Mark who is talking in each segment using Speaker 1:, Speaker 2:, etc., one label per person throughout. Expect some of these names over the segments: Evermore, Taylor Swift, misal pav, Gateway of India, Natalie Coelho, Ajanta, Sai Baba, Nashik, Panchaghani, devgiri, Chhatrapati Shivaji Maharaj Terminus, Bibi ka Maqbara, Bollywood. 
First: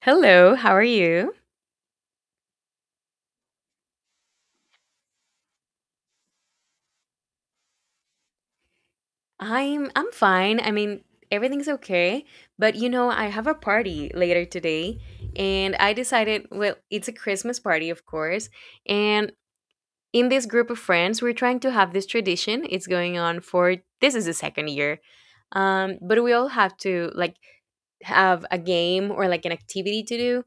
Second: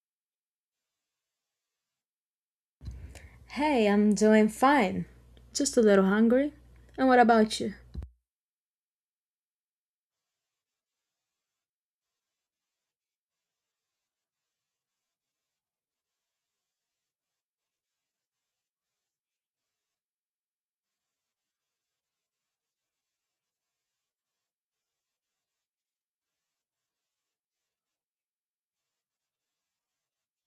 Speaker 1: Hello, how are you?
Speaker 2: Hey, I'm doing fine. Just a little hungry. And what about you?
Speaker 1: I'm fine. I mean, everything's okay, but you know, I have a party later today and I decided, well, it's a Christmas party, of course, and in this group of friends, we're trying to have this tradition. It's going on for this is the second year. But we all have to like have a game or like an activity to do.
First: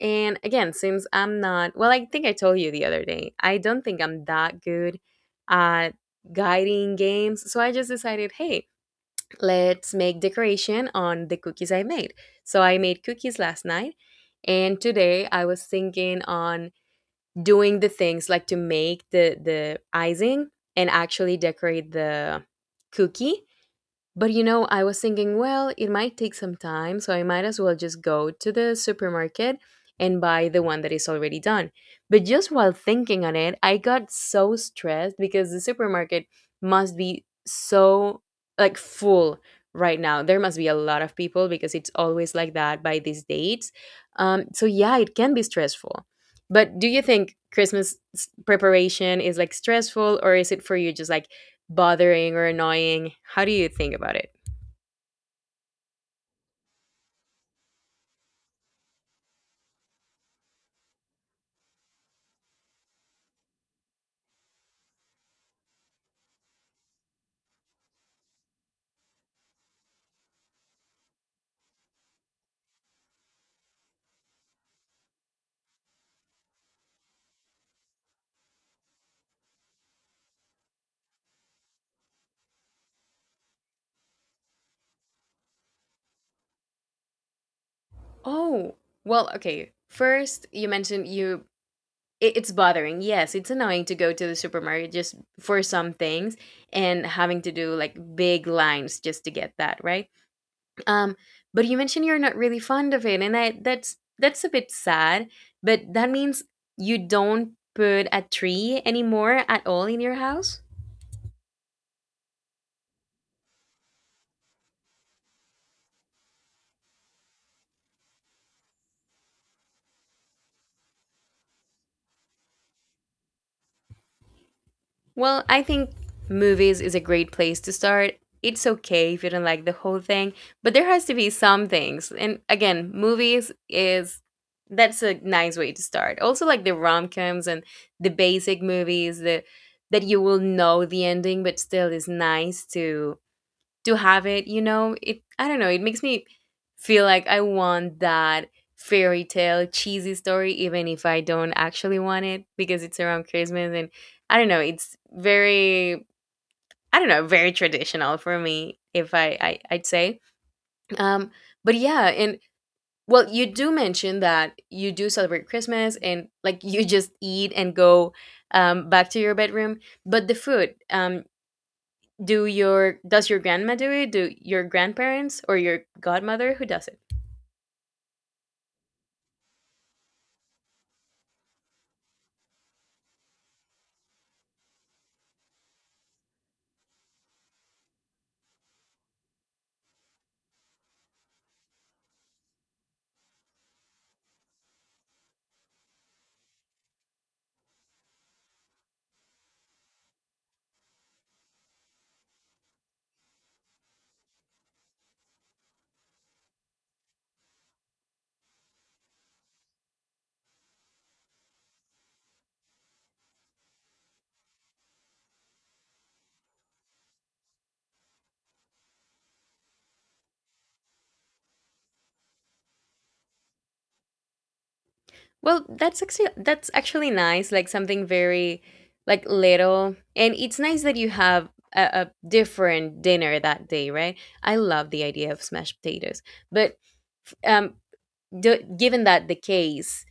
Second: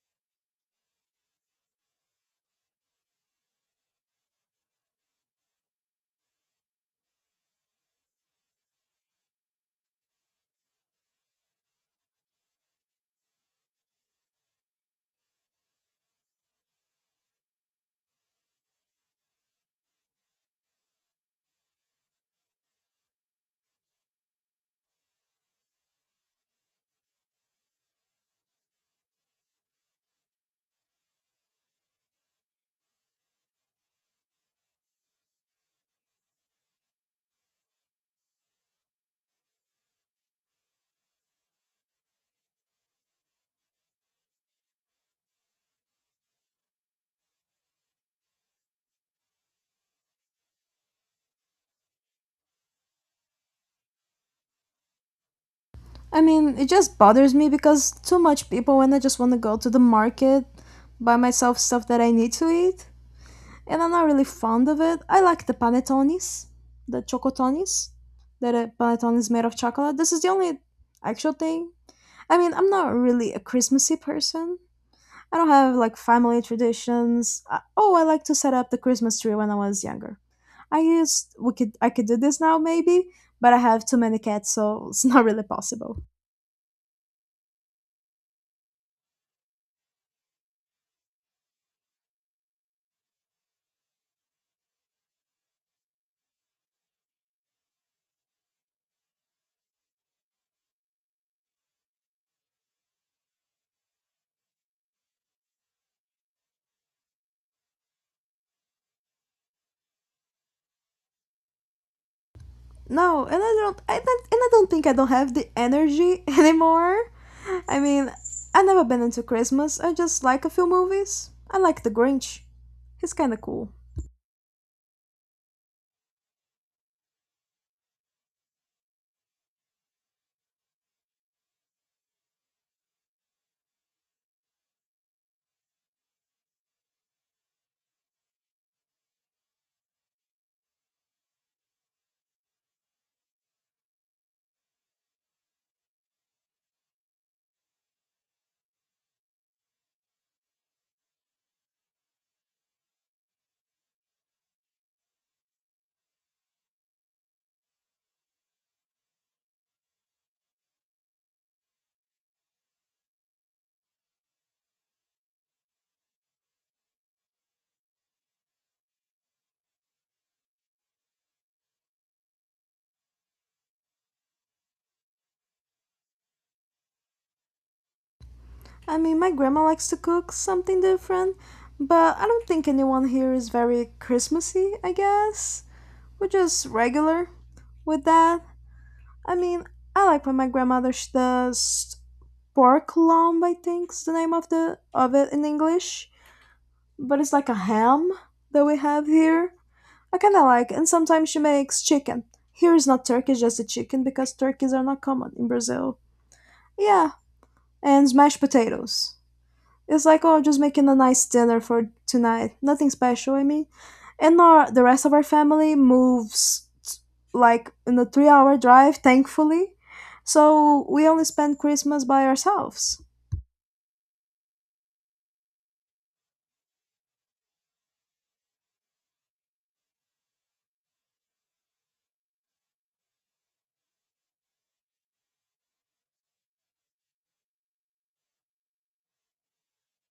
Speaker 1: And again, since I'm not, well, I think I told you the other day, I don't think I'm that good at guiding games. So I just decided, hey, let's make decoration on the cookies I made. So I made cookies last night. And today I was thinking on doing the things like to make the icing and actually decorate the cookie, but I was thinking, well, it might take some time, so I might as well just go to the supermarket and buy the one that is already done. But just while thinking on it, I got so stressed because the supermarket must be so like full right now. There must be a lot of people because it's always like that by these dates. So yeah, it can be stressful. But do you think preparation is like stressful, or is it for you just like bothering or annoying? How do you think about it?
Speaker 2: I mean, it just bothers me because too much people and I just want to go to the market, buy myself stuff that I need to eat, and I'm not really fond of it. I like the panettones, the chocotones, that a panettone is made of chocolate. This is the only actual thing. I mean, I'm not really a Christmassy person, I don't have like family traditions. Oh, I like to set up the Christmas tree when I was younger. I could do this now maybe, but I have too many cats, so it's not really possible.
Speaker 1: Oh, well, okay. First, you mentioned it's bothering. Yes, it's annoying to go to the supermarket just for some things and having to do like big lines just to get that, right? Um, but you mentioned you're not really fond of it, and I that's a bit sad, but that means you don't put a tree anymore at all in your house?
Speaker 2: No, and I don't think I don't have the energy anymore. I mean, I've never been into Christmas. I just like a few movies. I like The Grinch. He's kind of cool.
Speaker 1: Well, I think movies is a great place to start. It's okay if you don't like the whole thing, but there has to be some things. And again, movies is that's a nice way to start. Also like the rom-coms and the basic movies the that you will know the ending but still is nice to have it. It I don't know, it makes me feel like I want that fairy tale cheesy story even if I don't actually want it because it's around Christmas, and I don't know, it's very, I don't know, very traditional for me. If i, I I'd say um but yeah. And well, you do mention that you do celebrate Christmas and like you just eat and go back to your bedroom. But the food, do your does your grandma do it? Do your grandparents or your godmother who does it?
Speaker 2: I mean, my grandma likes to cook something different, but I don't think anyone here is very Christmassy, I guess. We're just regular with that. I mean, I like what my grandmother does pork lomb, I think's the name of the of it in English, but it's like a ham that we have here. I kind of like, and sometimes she makes chicken. Here is not turkey, just a chicken because turkeys are not common in Brazil. Yeah, and mashed potatoes. It's like, oh, just making a nice dinner for tonight. Nothing special, I mean. And the rest of our family moves like in a 3-hour drive, thankfully. So we only spend Christmas by ourselves.
Speaker 1: Well, that's actually nice, like something very like little, and it's nice that you have a, a different dinner that day, right? I love the idea of smashed potatoes, but um given that the case,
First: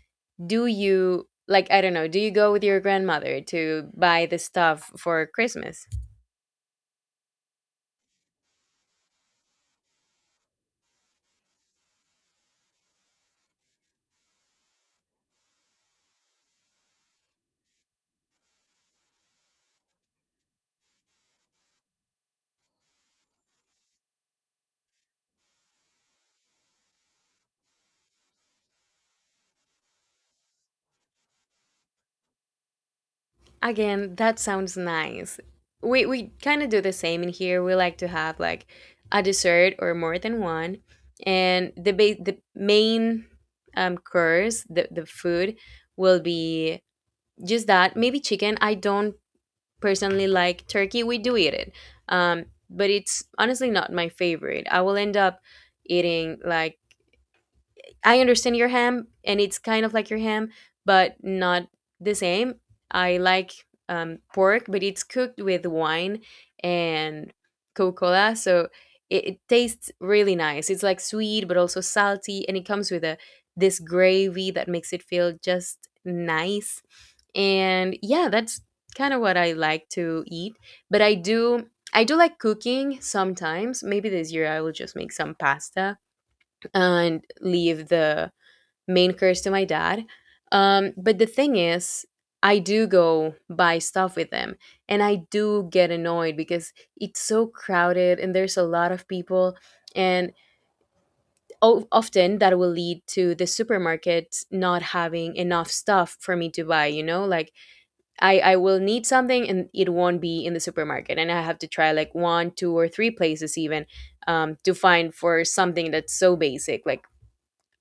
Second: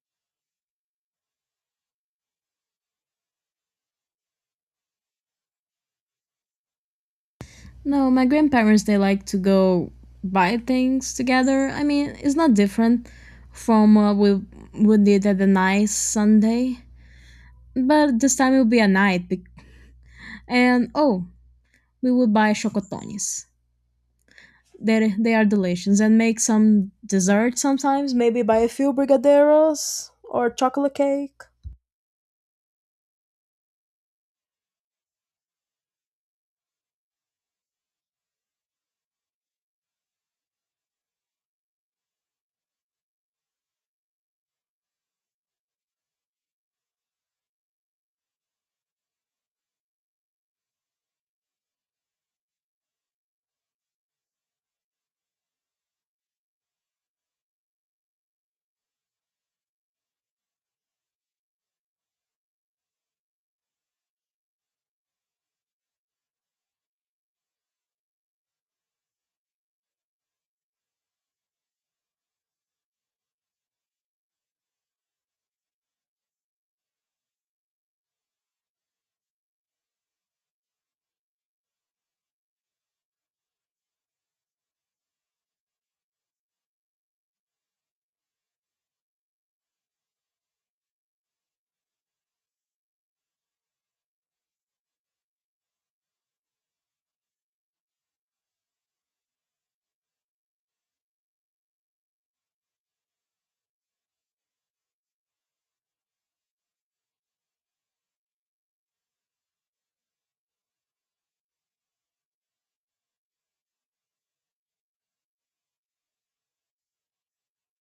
Speaker 1: do you like, I don't know, do you go with your grandmother to buy the stuff for Christmas?
Speaker 2: No, my grandparents they like to go buy things together. I mean, it's not different from what we did at the nice Sunday, but this time it will be a night. And oh, we will buy chocotones. They are delicious and make some dessert sometimes, maybe buy a few brigadeiros or chocolate cake.
Speaker 1: Again, that sounds nice. We kind of do the same in here. We like to have like a dessert or more than one, and the main course, the food will be just that. Maybe chicken. I don't personally like turkey. We do eat it, but it's honestly not my favorite. I will end up eating like, I understand your ham, and it's kind of like your ham, but not the same. I like pork, but it's cooked with wine and Coca Cola, so it tastes really nice. It's like sweet, but also salty, and it comes with a this gravy that makes it feel just nice. And yeah, that's kind of what I like to eat. But I do. I do like cooking sometimes. Maybe this year I will just make some pasta and leave the main curse to my dad. But the thing is, I do go buy stuff with them, and I do get annoyed because it's so crowded and there's a lot of people. And often that will lead to the supermarket not having enough stuff for me to buy, you know? Like I will need something, and it won't be in the supermarket. And I have to try like one, two, or three places even to find for something that's so basic. Like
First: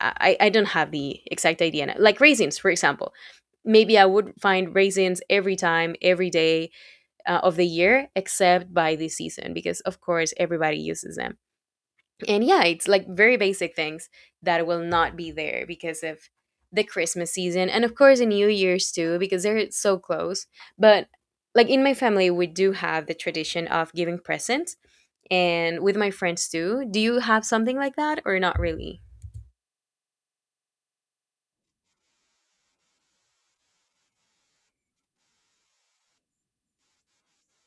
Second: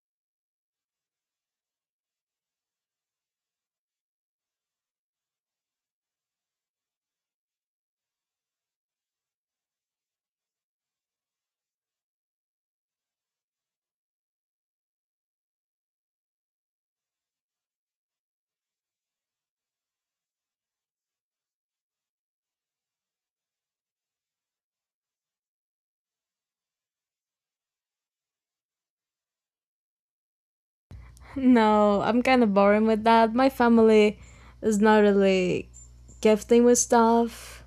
Speaker 1: I don't have the exact idea. Like raisins, for example. Maybe I would find raisins every time, every day, of the year, except by this season, because of course everybody uses them. And yeah, it's like very basic things that will not be there because of the Christmas season. And of course, the New Year's too, because they're so close. But like in my family, we do have the tradition of giving presents, and with my friends too. Do you have something like that or not really?
Speaker 2: No, I'm kind of boring with that. My family is not really gifting with stuff.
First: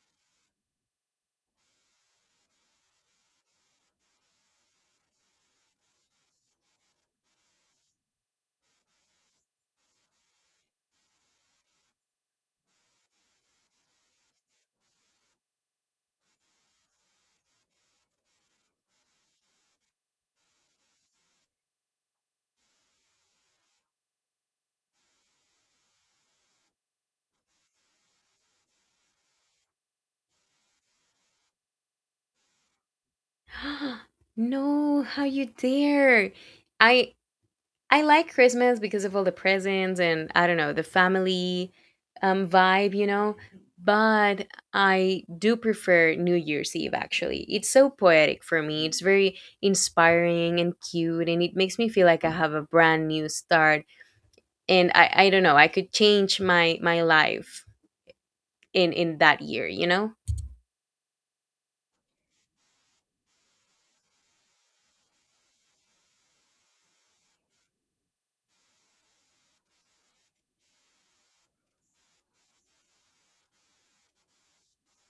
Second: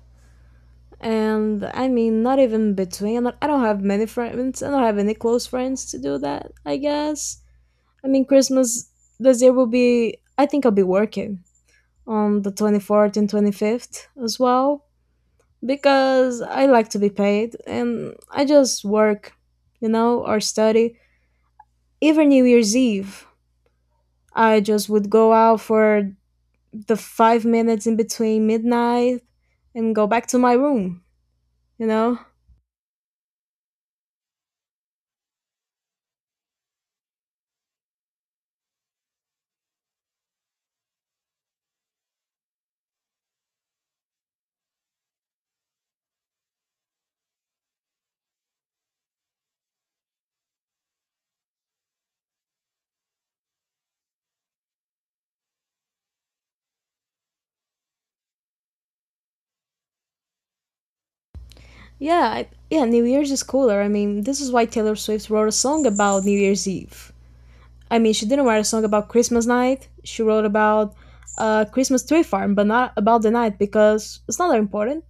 Speaker 2: And I mean, not even between. Like, I don't have many friends. I don't have any close friends to do that, I guess. I mean, Christmas this year will be, I think I'll be working on the 24th and 25th as well, because I like to be paid and I just work or study. Even New Year's Eve, I just would go out for the 5 minutes in between midnight and go back to my room, you know?
Speaker 1: No, how you dare? I I like Christmas because of all the presents and I don't know, the family vibe, you know, but I do prefer New Year's Eve actually. It's so poetic for me. It's very inspiring and cute, and it makes me feel like I have a brand new start, and I don't know, I could change my life in that year, you know?
Speaker 2: Yeah, yeah, New Year's is cooler. I mean, this is why Taylor Swift wrote a song about New Year's Eve. I mean, she didn't write a song about Christmas night, she wrote about Christmas tree farm, but not about the night because it's not that important.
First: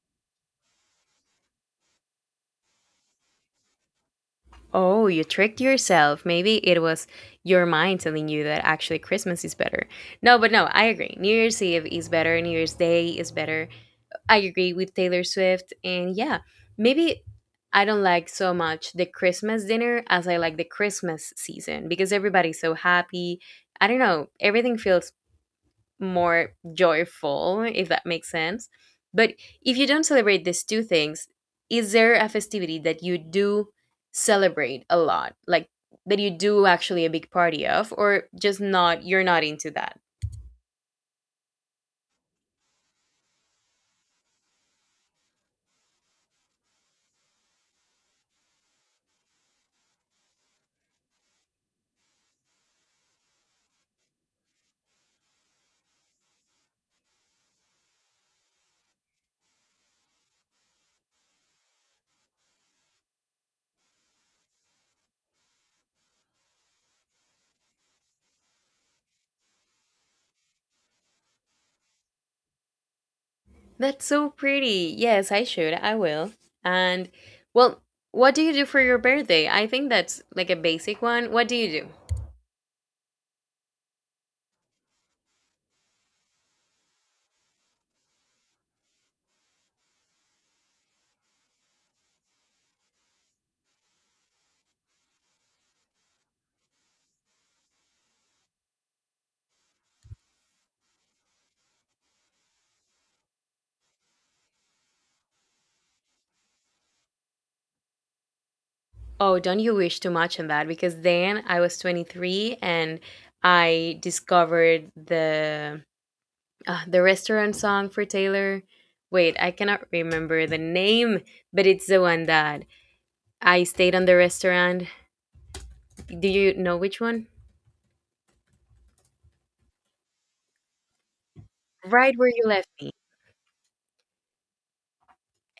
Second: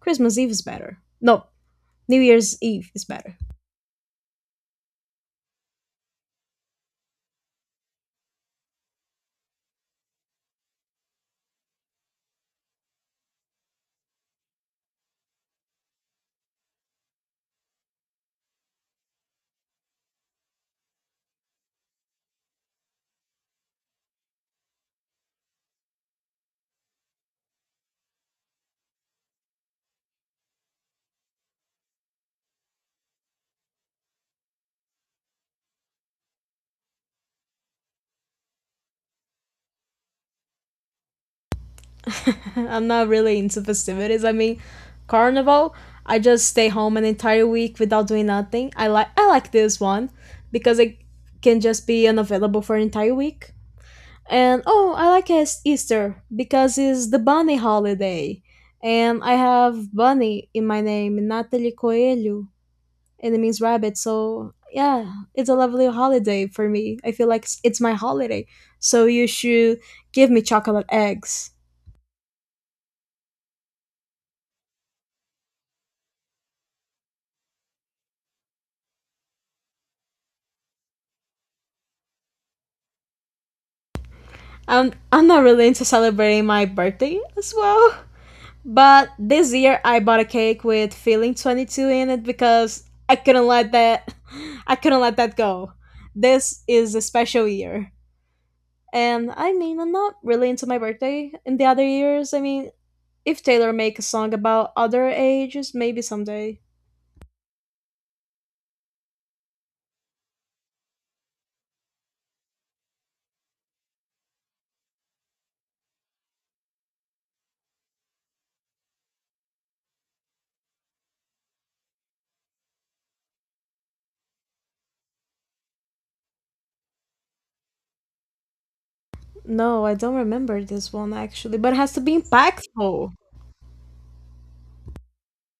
Speaker 2: Christmas Eve is better. No, New Year's Eve is better.
Speaker 1: Oh, you tricked yourself. Maybe it was your mind telling you that actually Christmas is better. No, but no, I agree. New Year's Eve is better. New Year's Day is better. I agree with Taylor Swift. And yeah, maybe I don't like so much the Christmas dinner as I like the Christmas season because everybody's so happy. I don't know. Everything feels more joyful, if that makes sense. But if you don't celebrate these two things, is there a festivity that you do celebrate a lot, like that you do actually a big party of, or just not, you're not into that?
Speaker 2: I'm not really into festivities. I mean, carnival, I just stay home an entire week without doing nothing. I like this one because I can just be unavailable for an entire week. And oh, I like Easter because it's the bunny holiday. And I have bunny in my name, Natalie Coelho. And it means rabbit. So yeah, it's a lovely holiday for me. I feel like it's my holiday. So you should give me chocolate eggs.
Speaker 1: That's so pretty. Yes, I should. I will. And well, what do you do for your birthday? I think that's like a basic one. What do you do?
Speaker 2: I'm not really into celebrating my birthday as well. But this year I bought a cake with feeling 22 in it because I couldn't let that I couldn't let that go. This is a special year. And I mean, I'm not really into my birthday in the other years. I mean, if Taylor make a song about other ages, maybe someday.
Speaker 1: Oh, don't you wish too much on that, because then I was 23 and I discovered the restaurant song for Taylor. Wait, I cannot remember the name, but it's the one that I stayed on the restaurant. Do you know which one?
Speaker 2: No, I don't remember this one actually, but it has to
Speaker 1: Right
Speaker 2: be
Speaker 1: Where You Left Me.
Speaker 2: impactful.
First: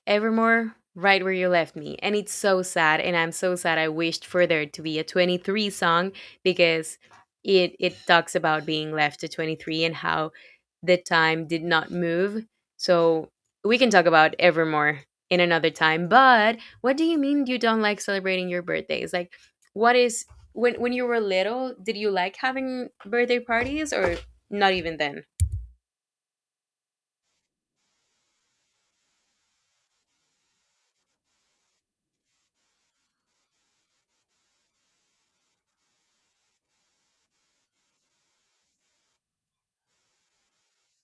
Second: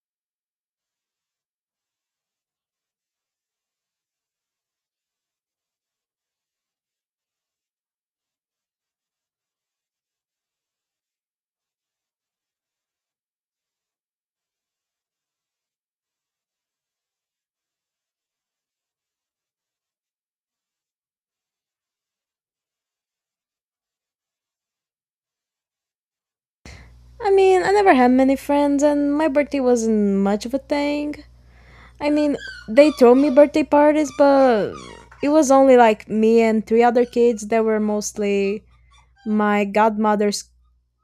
Speaker 1: Evermore, Right Where You Left Me. And it's so sad. And I'm so sad. I wished for there to be a 23 song because it talks about being left to 23 and how the time did not move. So we can talk about Evermore in another time. But what do you mean you don't like celebrating your birthdays? Like, what is. When you were little, did you like having birthday parties or not even then?
Speaker 2: I mean, I never had many friends, and my birthday wasn't much of a thing. I mean, they throw me birthday parties, but it was only like me and three other kids that were mostly my godmother's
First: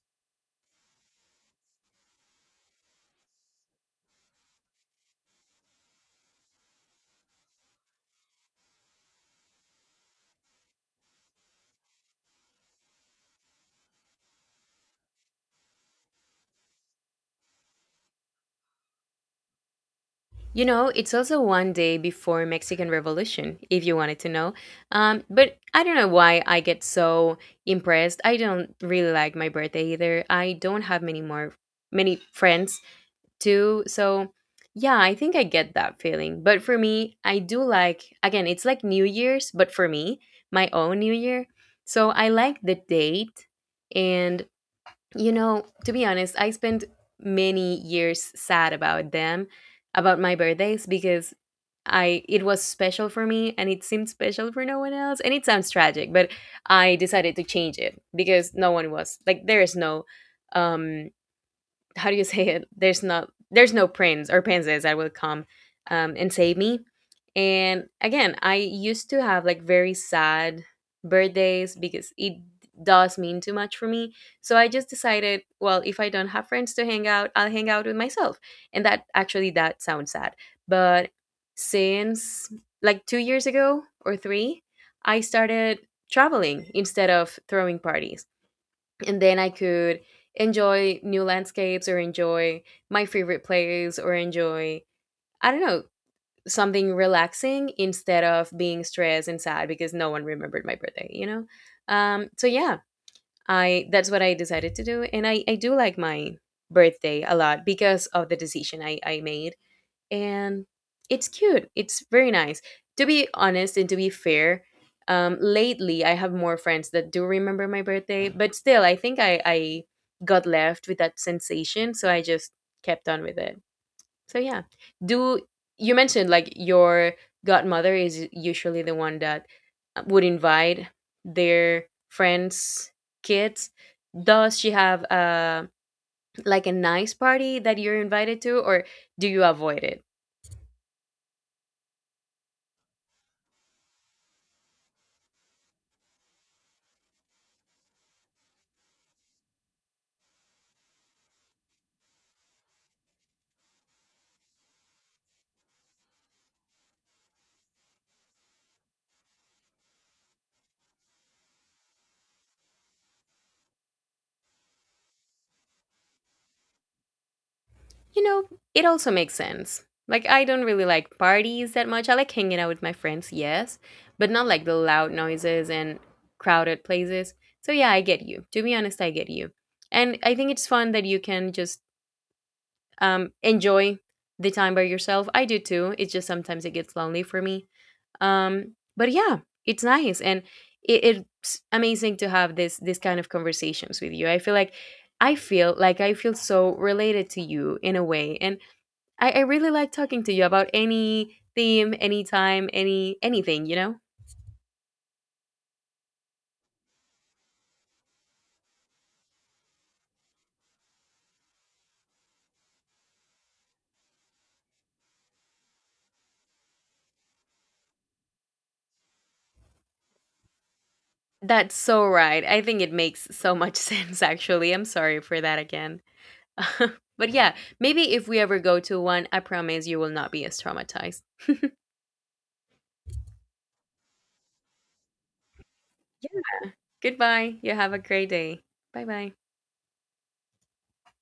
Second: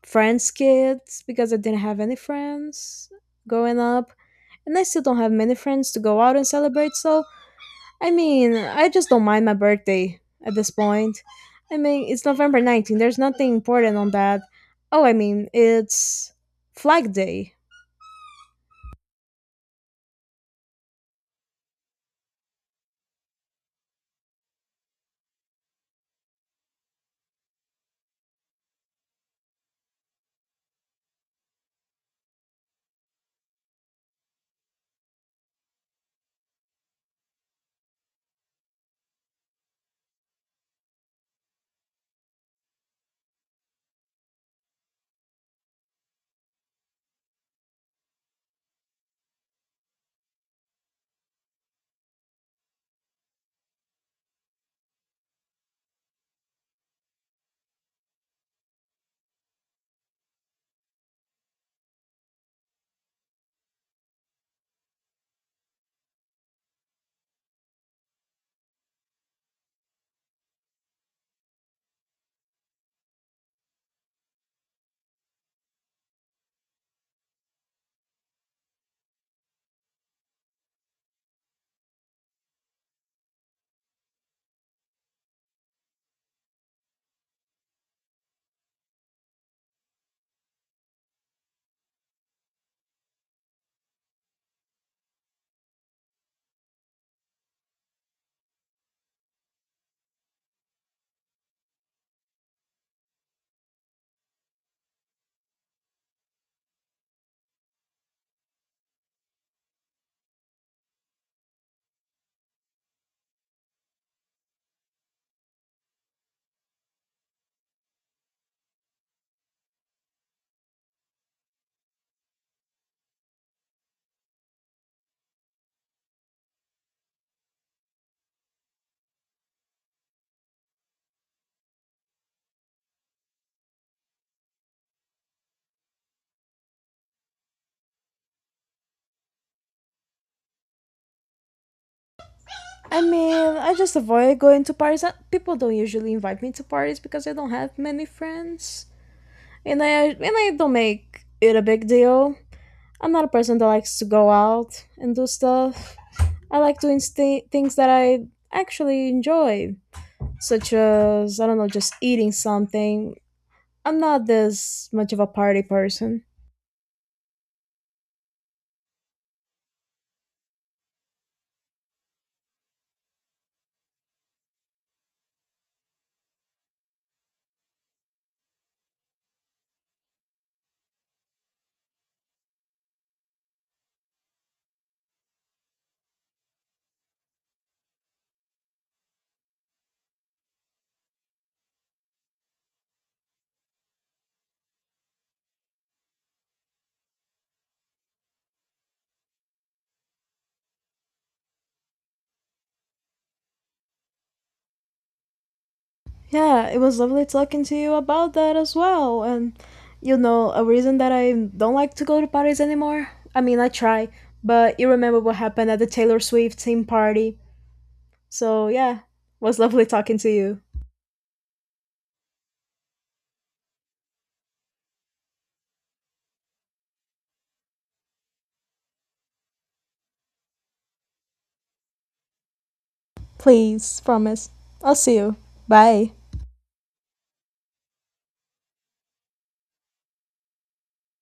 Speaker 2: friends' kids because I didn't have any friends growing up. And I still don't have many friends to go out and celebrate, so I mean, I just don't mind my birthday at this point. I mean, it's November 19th. There's nothing important on that. Oh, I mean, it's Flag Day.
Speaker 1: You know, it's also one day before Mexican Revolution, if you wanted to know. But I don't know why I get so impressed. I don't really like my birthday either. I don't have many friends too. So yeah, I think I get that feeling. But for me, I do like, again, it's like New Year's, but for me, my own New Year. So I like the date, and you know, to be honest, I spent many years sad about them, about my birthdays because I it was special for me and it seemed special for no one else. And it sounds tragic, but I decided to change it because no one was, like, there is no um how do you say it? There's no prince or princess that will come and save me. And again, I used to have like very sad birthdays because it does mean too much for me. So I just decided, well, if I don't have friends to hang out, I'll hang out with myself. And that actually that sounds sad. But since like 2 years ago or 3, I started traveling instead of throwing parties, and then I could enjoy new landscapes, or enjoy my favorite place, or enjoy I don't know, something relaxing, instead of being stressed and sad because no one remembered my birthday, so yeah, I that's what I decided to do, and I do like my birthday a lot because of the decision I made, and it's cute. It's very nice. To be honest and to be fair, lately I have more friends that do remember my birthday, but still, I think I got left with that sensation, so I just kept on with it. So yeah, do you mentioned like your godmother is usually the one that would invite their friends' kids. Does she have like a nice party that you're invited to, or do you avoid it?
Speaker 2: I mean, I just avoid going to parties. People don't usually invite me to parties because I don't have many friends. And I don't make it a big deal. I'm not a person that likes to go out and do stuff. I like doing things that I actually enjoy, such as I don't know, just eating something. I'm not this much of a party person.
Speaker 1: You know, it also makes sense. Like, I don't really like parties that much. I like hanging out with my friends, yes, but not like the loud noises and crowded places. So, yeah, I get you. To be honest, I get you. And I think it's fun that you can just enjoy the time by yourself. I do too. It's just sometimes it gets lonely for me. But yeah, it's nice. And it's amazing to have this kind of conversations with you. I feel like I feel so related to you in a way. And I really like talking to you about any theme, anytime, anything, you know?
Speaker 2: Yeah, it was lovely talking to you about that as well. And a reason that I don't like to go to parties anymore. I mean, I try, but you remember what happened at the Taylor Swift team party. So, yeah, was lovely talking to you.
Speaker 1: That's so right. I think it makes so much sense actually. I'm sorry for that again. But yeah, maybe if we ever go to one, I promise you will not be as traumatized.
Speaker 2: Please, promise. I'll see you. Bye.
Speaker 1: Yeah. Goodbye. You have a great day. Bye bye.